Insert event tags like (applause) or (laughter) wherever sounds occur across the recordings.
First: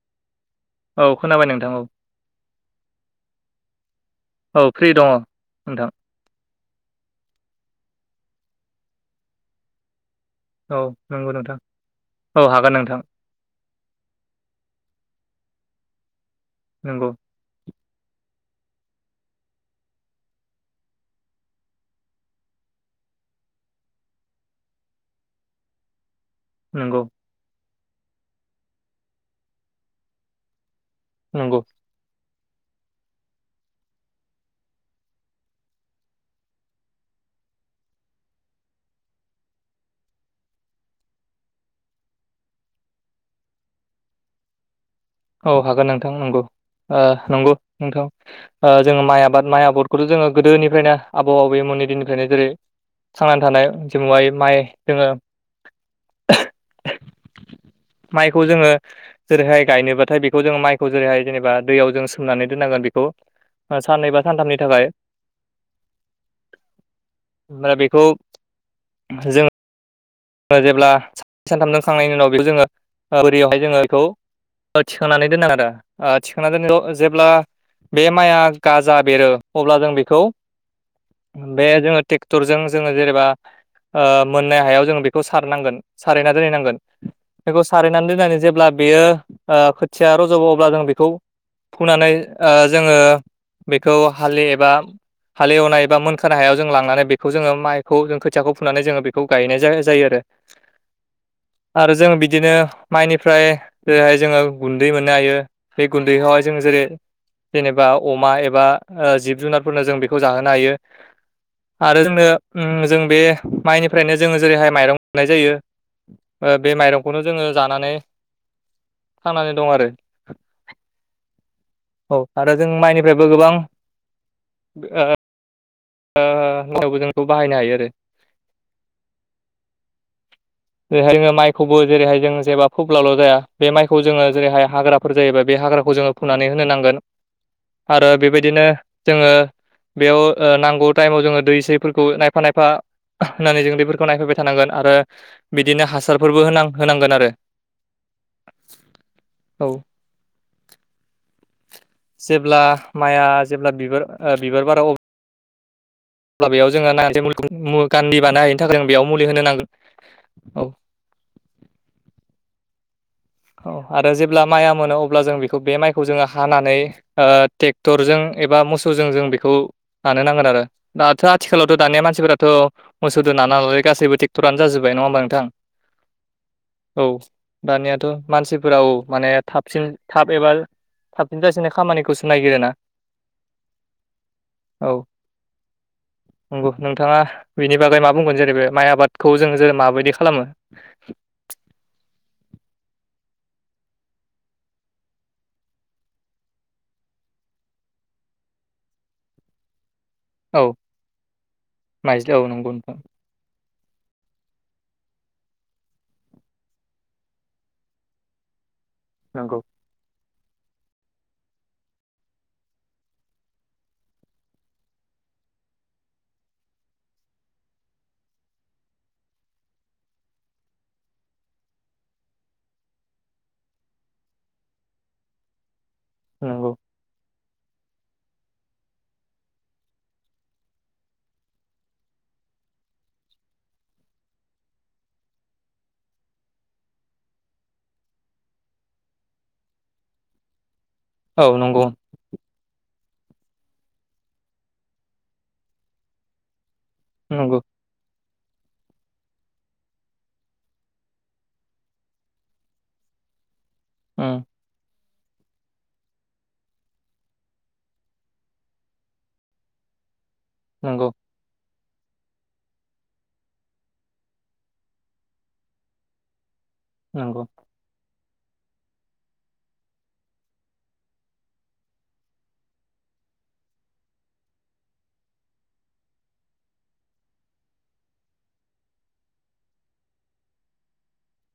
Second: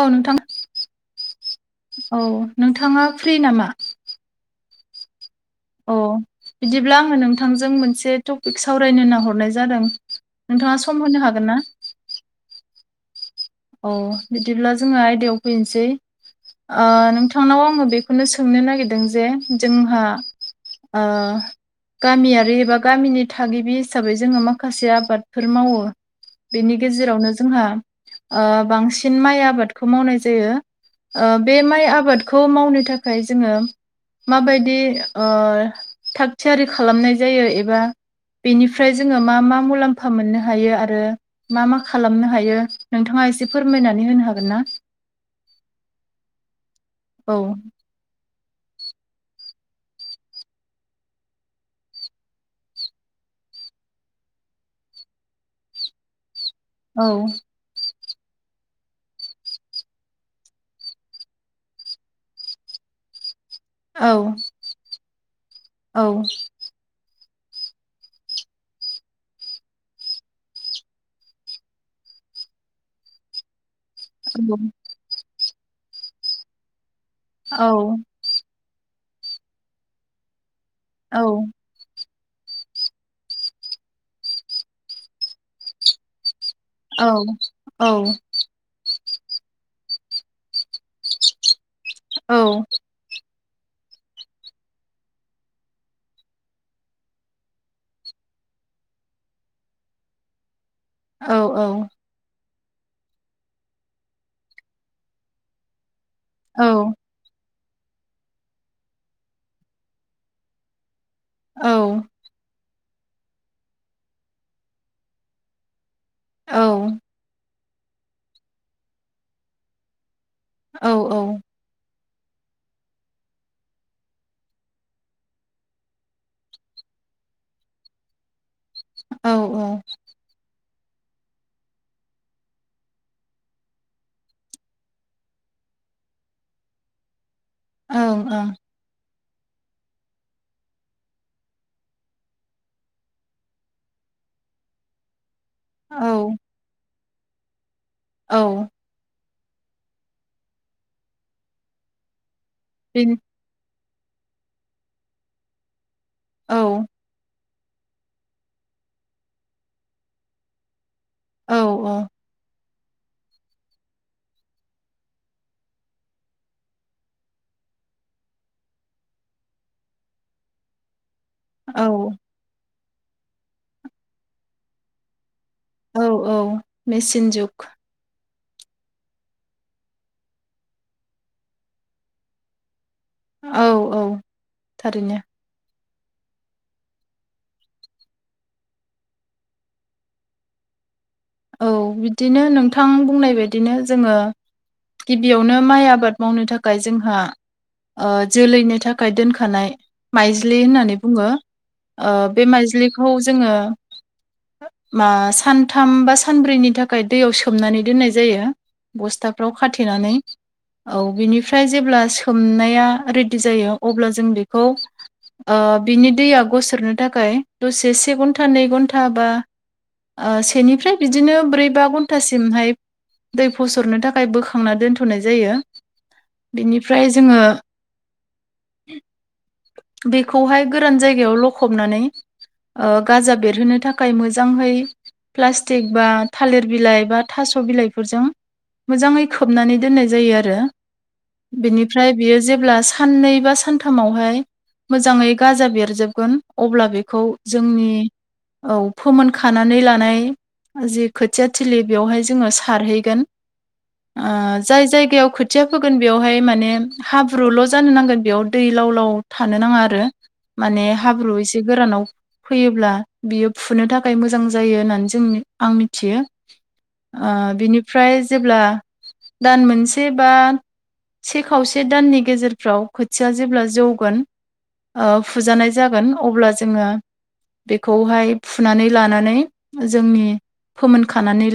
औ नोंथां औ खोनाबाय नोंथां औ नोंथाङा फ्रि नामा? औ फ्रि दङ। औ बिदिब्ला आङो नोंथांजों मोनसे टपिक सावरायनो नाहरनाय जादों। नोंथाङा औ सम होनो नंगौ हागोन नोंथां ना? औ हागोन नोंथां। औ बिदिब्ला जोंङो आयदायाव फैनोसै ओ नंगौ नों थांनाव आङो बेखौनो सोंनो नागिरदों जे जोंहा ओ गामियारि एबा गामिनि थागिबि हिसाबै जोङो माखासे आबादफोर मावो बेनि नंगौ गेजेरावनो जोंहा ओ बांसिन माइ आबादखौ मावनाय जायो। ओ बे नंगौ माइ आबाद खौ मावनो थाखाय जोङो माबायदि ओ थाग थियारि खालामनाय जायो एबा बेनिफ्राय जोङो मा मा मुलाम्फा मोननो हायो आरो मा मा खालामनो हायो? नोंथाङा एसे फोरमायनानै होनो हागोनना? औ हागोन नोंथां नंगौ ओ औ नंगौ नोंथां ओ जोङो माइ आबाद माइ आबादखौथ' जोङो गोदोनिफ्रायनो आबौ आबैमोननि दिननिफ्रायनो जेरै थांनानै थानाय जेखौहाय माइ जोङो औ माइखौ जोङो जेरैहाय गायनोबा थाय बेखौ जोङो माइखौ जेरैहाय जेनेबा दैयाव जों सोमनानै दोननांगोन बिखौ ओ औ साननै बा सानथामनि थाखाय औ दा बेखौ जोङो ओ जेब्ला सा सानथामजों खांनायनि उनाव बेखौ जोङो बोरियावहाय जोङो बेखौ (unintelligible) थिखांनानै दोनदों आरो ओ थिखांना दोननांगौ जेब्ला औ बे माइआ गाजा बेरो अब्ला जों बेखौ औ बे जोङो टेक्टरजों जोङो जेनेबा ओ मोननाय हायाव जोङो बेखौ सारनांगोन सारहैना दोनैनांगोन औ बेखौ औ सारायनानै दोननानै जेब्ला बेयो ओ खोथिया रज'गोन अब्ला जों बेखौ फुनानै ओ जोङो बेखौ हालि एबा हालि एवनाय एबा मोनखानाय हायाव जों लांनानै बेखौ जोङो माइखौ जों खोथियाखौ फुनानै जोङो बेखौ गायनाय जाय जायो आरो औ आरो जों बिदिनो माइनिफ्राय जेरैहाय जोङो गुन्दै मोननो हायो बे गुन्दैखौहाय जों जेरै औ जेनेबा अमा एबा ओ जिब जुनारफोरनो जों बेखौ जाहोनो हायो औ आरो जोंनो उम जों बे माइनिफ्रायनो जोङो जेरैहाय माइरं मोननाय जायो ओ बे माइरंखौनो जोङो जानानै थांनानै दं आरो औ औ औ आरो जों माइनिफ्रायबो गोबां ओ ओ (inaudible) जोंखौ बाहायनो हायो आरो औ औ जेरैहाय जोङो माइखौबो जेरैहाय जों जेबा फोब्लाल' जाया बे माइखौ जोङो जेरैहाय हाग्रा फोर जायोबा बे हाग्राखौ जोङो फुनानै होनो नांगोन आरो बेबायदिनो जोङो बेयाव ओ नां खौ टाइमाव जोङो दै सैफोरखौ नायफा नायफा होनानै जोङो दैफोरखौ नायफैबाय थानांगोन आरो बिदिनो हासारफोरबो होनां होनांगोन आरो औ औ जेब्ला माइआ जेब्ला बिबार ओ बिबार बारो अ अब्ला बेयाव जोंङो नहाते मुलिखौ गान्दै बानो हायैनि थाखाय बेयाव मुलि होनो नांगोन। औ औ औ औ आरो जेब्ला माइआ मोनो अब्ला जों बेखौ बे माइखौ जोङो हानानै ओ टेक्टरजों एबा मोसौजों जों बेखौ नानो नांगोन आरो दाथ' आथिखालावथ' औ दानिया मानसिफोराथ' मोसौदो नानो हालालै गासैबो ट्रेक्टरानो जाजोबबाय नङा होमबा नोंथां! औ औ औ मेचिन जुग दानियाथ' मानसिफोरा औ माने थाबसिन थाब एबा थाबसिन जासिननाय खामानिखौसो नागिरोना औ औ औ (inaudible) नंगौ नोंथाङा बेनि बागै मा बुंगोन जेरै बे माइ आबादखौ जोङो जेरै माबायदि खालामो औ बिदिनो नोंथां बुंनाय बायदिनो जोङो गिबियावनो माइ आबाद मावनो थाखाय जोंहा ओ जोलैनि थाखाय दोनखानाय माइज्लि औ होननानै बुङो ओ माइज्लि औ बे नंगौ नोंथां माइज्लिखौ जोङो मा सानथाम बा सा सानब्रैनि थाखाय दैयाव सोमनानै दोननाय जायो बस्थाफ्राव नंगौ खाथेनानै औ बिनिफ्राय जेब्ला सोमनाया रेडि जायो अब्ला जों बेखौ ओ बिनि दैया गसोरनो थाखाय दसे से घन्टा नै घन्टा बा ओ सेनिफ्राय बिदिनो ब्रै बा घन्टासिमहाय दै फसरनो थाखाय बोखांना दोन्थ'नाय जायो नंगौ बिनिफ्राय जोङो बेखौहाय गोरान जायगायाव लखबनानै ओ गाजा बेरहोनो थाखाय मोजांहै प्ला टिक बा थालिर बिलाइ बा थास' बिलाइफोरजों मोजाङै खोबनानै दोननाय जायो आरो औ नंगौ बेनिफ्राय बेयो जेब्ला साननै बा सानथामावहाय मोजाङै गाजा बेरजोबगोन अब्ला बेखौ खौ नंगौ जोंनि औ फोमोनखानानै लानाय जि खोथिया थिलि बेवहाय जोङो सारहैगोन उम जाय जायगायाव खोथिया फोगोन बेवहाय माने हाब्रुल' जानो नांगोन बेयाव दै लाव लाव थानो नाङा आरो माने नंगौ हाब्रु एसे गोरानाव फैयोब्ला बियो फुनो थाखाय मोजां जायो होननानै जों आं मिथियो ओ नंगौ बिनि फ्राय जेब्ला दान मोनसे बा से खावसे दाननि गेजेरफ्राव खोथिया जेब्ला जौगोन फुजानाय जागोन अब्ला जोङो बेखौहाय फुनानै लानानै जोंनि फोमोनखानानै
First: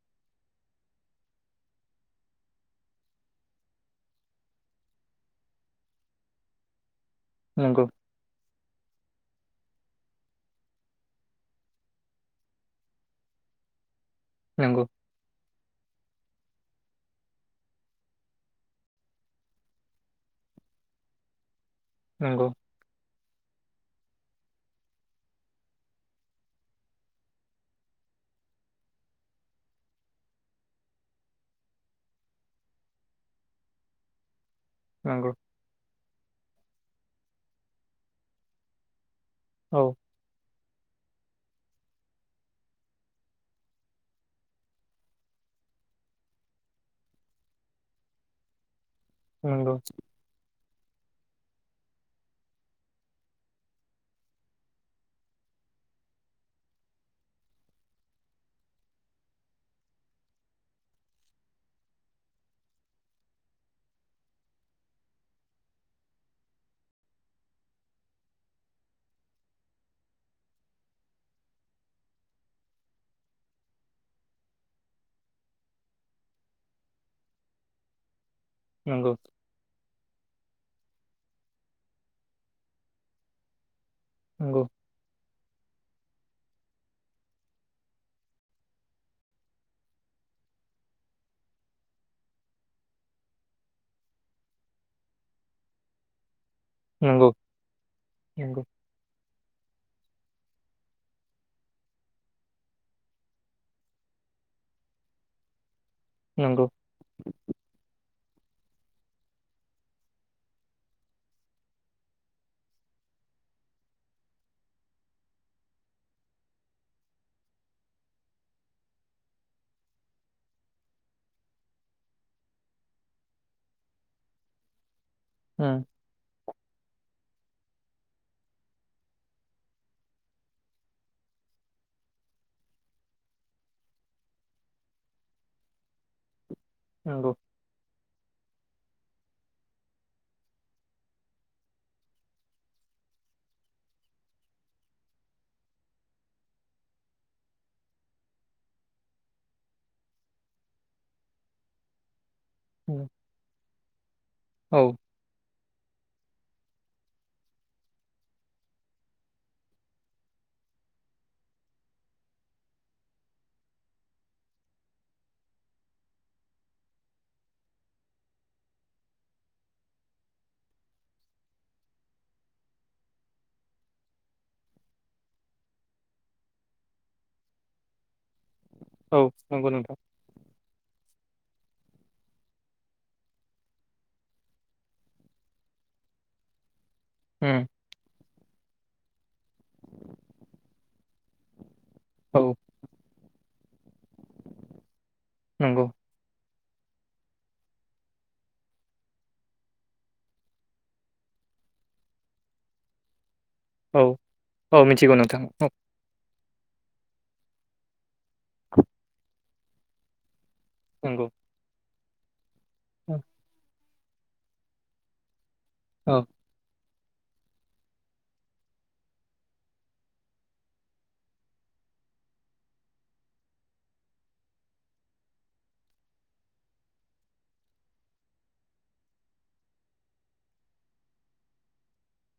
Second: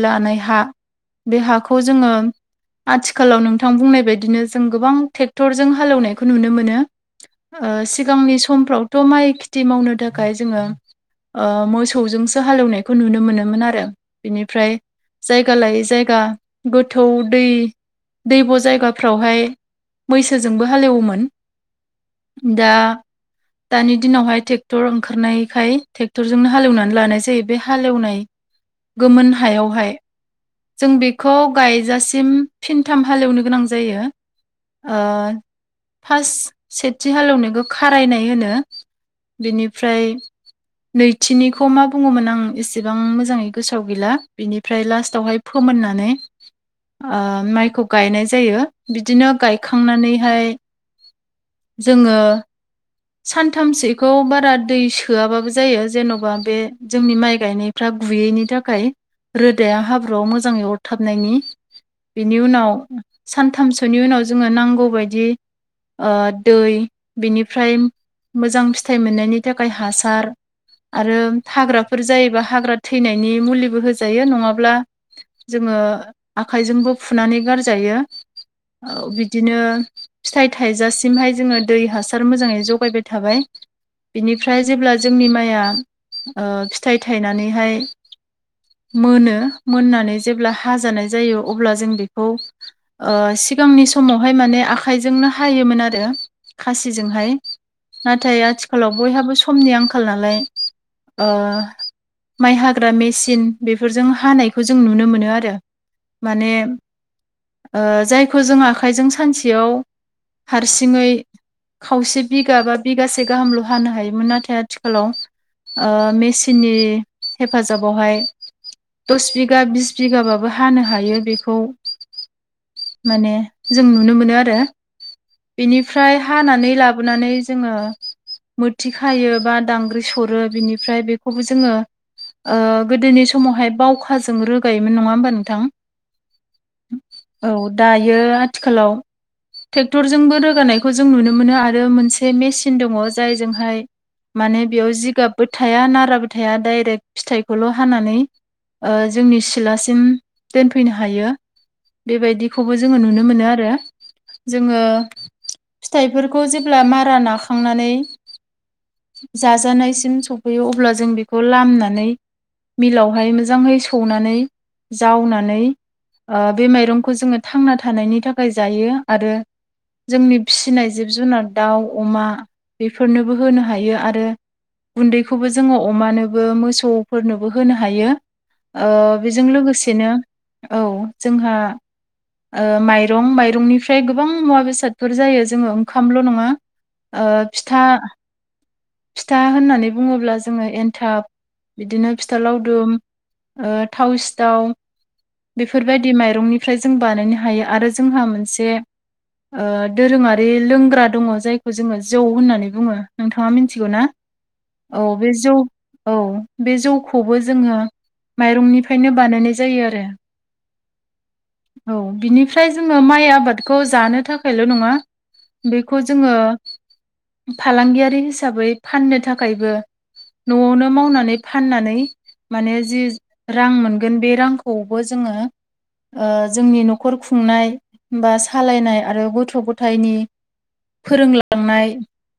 आथिखालाव नोंथां बुंनाय बायदिनो जों गोबां ट्रेक्टरजों हालेवनायखौ नुनो मोनो ओ नंगौ सिगांनि समफ्रावथ' माइ खेथि मावनो थाखाय जोङो ओ मोसौजोंसो हालेवनायखौ नुनो मोनोमोन आरो बिनिफ्राय नंगौ जायगा लायै जायगा गोथौ दै दैब' जायगाफ्रावहाय मैसोजोंबो हाल एवोमोन नंगौ दा दानि दिनावहाय ट्रेक्टर ओंखारनायखाय ट्रेक्टरजोंनो हालेवनानै लानाय जायो बे हालेवनाय गोमोन हायावहाय जों बेखौ गायजासिम फिनथाम हालेवनो गोनां जायो ओ नंगौ फार्स्ट सेथि हालेवनायखौ खारायनाय होनो औ बेनिफ्राय नैथिनिखौ मा बुङोमोन आं एसेबां मोजाङै गोसोआव गैला बिनिफ्राय लास्टावहाय फोमोननानै आ माइखौ गायनाय जायो बिदिनो नंगौ गायखांनानैहाय जोङो सानथामसेखौ बारा दै सोआबाबो जायो जेन'बा बे जोंनि माइ गायनाय फ्रा गुयैनि थाखाय रोदाया हाब्रुआव मोजाङै अरथाबनायनि बिनि उनाव सानथामसोनि उनाव जोङो नांगौबायदि ओ दै बिनिफ्राय मोजां फिथाइ मोननायनि थाखाय हासार आरो हाग्राफोर जायोबा हाग्रा थैनायनि मुलिबो होजायो नङाब्ला जोङो आखाइजोंबो फुनानै गारजायो औ नंगौ बिदिनो फिथाइ थाइजासिमहाय जोङो दै हासार मोजाङै जगायबाय थाबाय बिनिफ्राय जेब्ला जोंनि माइआ फिथाइ थायनानैहाय मोनो मोननानै जेब्ला हाजानाय जायो अब्ला जों बेखौ सिगांनि समावहाय माने आखाइजोंनो हायोमोन आरो खासिजोंहाय नंगौ नाथाय नंगौ आथिखालाव बयहाबो समनि आखाल नालाय माइ हा हग्रा मेसिन बेफोरजों हानायखौ जों नुनो मोनो आरो माने नंगौ जायखौ जों आखाइजों सानसेयाव हारसिङै खावसे बिगा बा बिगासे गाहामल' हानो हायोमोन नाथाय आथिखालाव ओ मेसिननि हेफाजाबावहाय दस बिगा बिस बिगाबाबो हानो हायो बेखौ माने जों नुनो मोनो आरो नंगौ बेनिफ्राय फ्राय हानानै लाबोनानै जोङो मोथि खायो बा दांग्रि सरो बिनिफ्राय बेखौबो जोङो गोदोनि समावहाय बावखाजों रोगायोमोन नङा होमबा नोंथां उम नंगौ औ दायो आथिखालाव ट्रेक्टरजोंबो रोगानायखौ जों नुनो मोनो आरो मोनसे मेसिन दङ जायजोंहाय माने बेयाव जिगाबबो थाया नाराबो थाया डाइरेक्ट फिथाइखौल' हानानै जोंनि सिलासिम दोनफैनो हायो बेबायदिखौबो जोङो उम नुनो मोनो आरो औ जोङो फिथाइफोरखौ जेब्ला मारा नाखांनानै जाजानायसिम सफैयो अब्ला जों बेखौ लामनो मिलावहाय मोजाङै सौनानै जावनानै बे माइरंखौ जोङो थांना थानायनि थाखाय जायो आरो जोंनि फिसिनाय जिब जुनार दाउ अमा बेफोरनोबो होनो हायो आरो गुन्दैखौबो जोङो अमानोबो मोसौ सौफोरनोबो होनो हायो औ बेजों नंगौ नोंथां लोगोसेनो औ जोंहा ओ माइरं माइरंनिफ्राय गोबां मुवा बेसादफोर जायो जोङो ओंखामल' नङा उम फिथा फिथा होननानै बुङोब्ला जोङो एन्थाब बिदिनो फिथा औ लावदुम थाव सिथाव नंगौ बेफोरबायदि बिदि माइरंनिफ्राय जों बानायनो हायो आरो जोंहा मोनसे दोरोङारि लोंग्रा दङ जायखौ जोङो जौ होननानै बुङो नोंथाङा मिथि मिथिगौ औ ना औ मिथिगौ बे नोंथां जौ औ औ बे जौखौबो जोङो माइरंनिफ्रायनो बानायनाय जायो आरो नोंंगौ औ बिनिफ्राय जोङो माइ आबादखौ जानो थाखायल' नंङा बेखौ औ जोङो फालांगियारि हिसाबै फाननो थाखायबो न'आवनो मावनानै फाननानै माने जि रां मोनगोन बे रांखौबो जोङो जोंनि न'खर खुंनाय बा सालायनाय आरो गथ' गथायनि फोरोंलांनाय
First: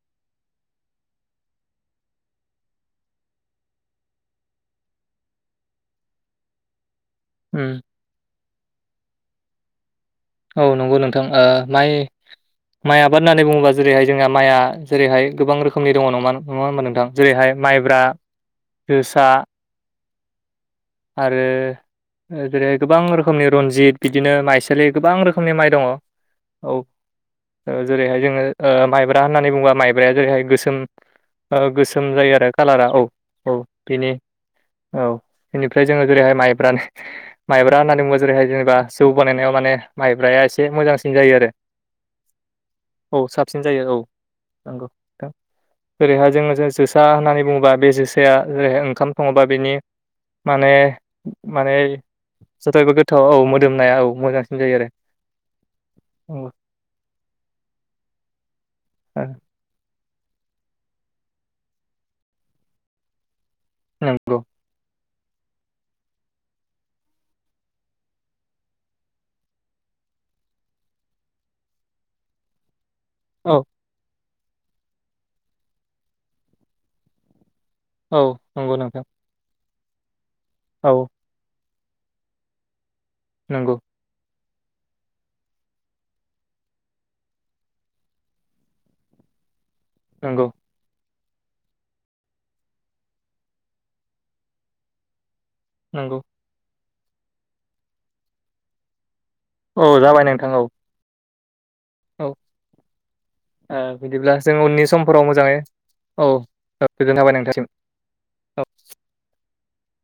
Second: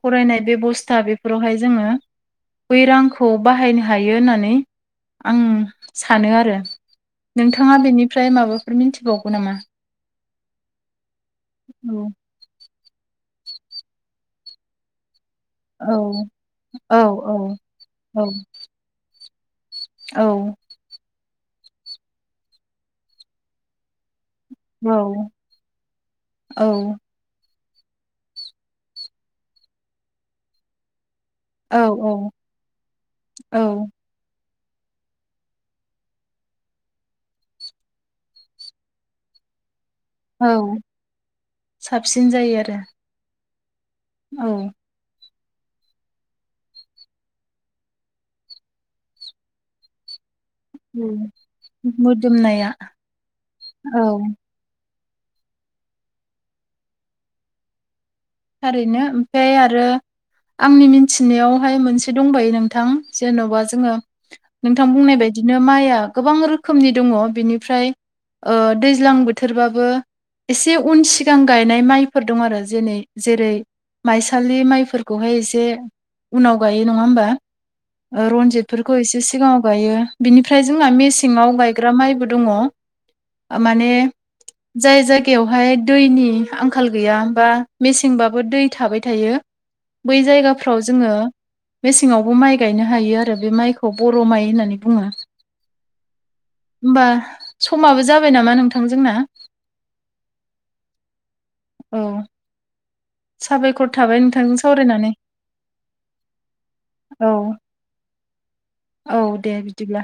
फरायनाय बेबस्था बेफोरावहाय जोङो बै रांखौ बाहायनो ह हायो होननानै आं सानो आरो उम नोंथाङा बेनिफ्राय माबा बेफोर मिथिबावगौ नामा औ नंगौ नोंथां माइ औ माइ आबाद होननानै बुङोबा जेरैहाय जोंहा माइआ जेरैहाय गोबां औ रोखोमनि दङ नङा नङा होनोमबा औ नोंथां जेरैहाय माइब्रा औ जोसा औ आरो जेरै गोबां रोखोमनि रनजित बिदिनो माइसालि औ गोबां रोखोमनि माइ दंङ। औ ओ जेरैहाय जोंङो ओ माइब्रा होननानै बुंङोबा माइब्राया जेरैहाय गोसोम। ओ औ गोसोम जायो आरो कालारा औ औ बिनि औ। बेनिफ्राय जोंङो जेरैहाय माइब्रा माइब्रा होननानै बुंङो जेरैहाय जेनेबा जौ बानायनायाव माने। माइब्राया एसे औ मोजांसिन जायो आरो। साबसिन जायो आरो औ साबसिन जायो औ। औ नोंगौ नोंथां ओरैहाय जोंङो जो जोसा होननानै बुंङोबा बे जोसाया जेरैहाय ओंखाम संङोबा बेनि माने माने मोदोमनाया जाथायबो गोथाव औ मोदोमनाया औ मोजांसिन। जायो आरो औ। थारैनो ओमफाय आरो आंनि मिनथिनायावहाय मोनसे दंबायो नोंथां। जेन'बा जोंङो नंगौ नोंथां बुंनाय बायदिनो माइआ गोबां रोखोमनि दंङ। बेनिफ्राय ओ दैज्लां बोथोरबाबो एसे उन सिगां गायनाय माइफोर दं आरो जेनै जेरै औ माइसालि माइफोरखौहाय एसे उनाव गायो नंङा होमबा? औ ओ नंगौ रनजितफोरखौ नोंथां एसे सि सिगांङाव गायो बिनिफ्राय जोंना औ मेसेंआव गायग्रा माइबो दंङ। नंगौ माने जाय जायगायावहाय दैनि आंखाल गैया बा मेसेंबाबो दै थाबाय थायो बै नंगौ जायगाफ्राव जोङो मेसेंङावबो माइ गायनो हायो आरो बे माइखौ बर' माइ होननानै बुंङो। नोंगौ होमबा समाबो जाबाय नामा नोंथां जोंना? औ जाबाय नोंथां औ। औ औ ओ साबायखर थाबाय बिदिब्ला नोंथांजों जों उननि सावरायनानै समफोराव मोजांङै औ गोजोन्नाय औ थाबाय नोंथांसिम। औ दे बिदिब्ला।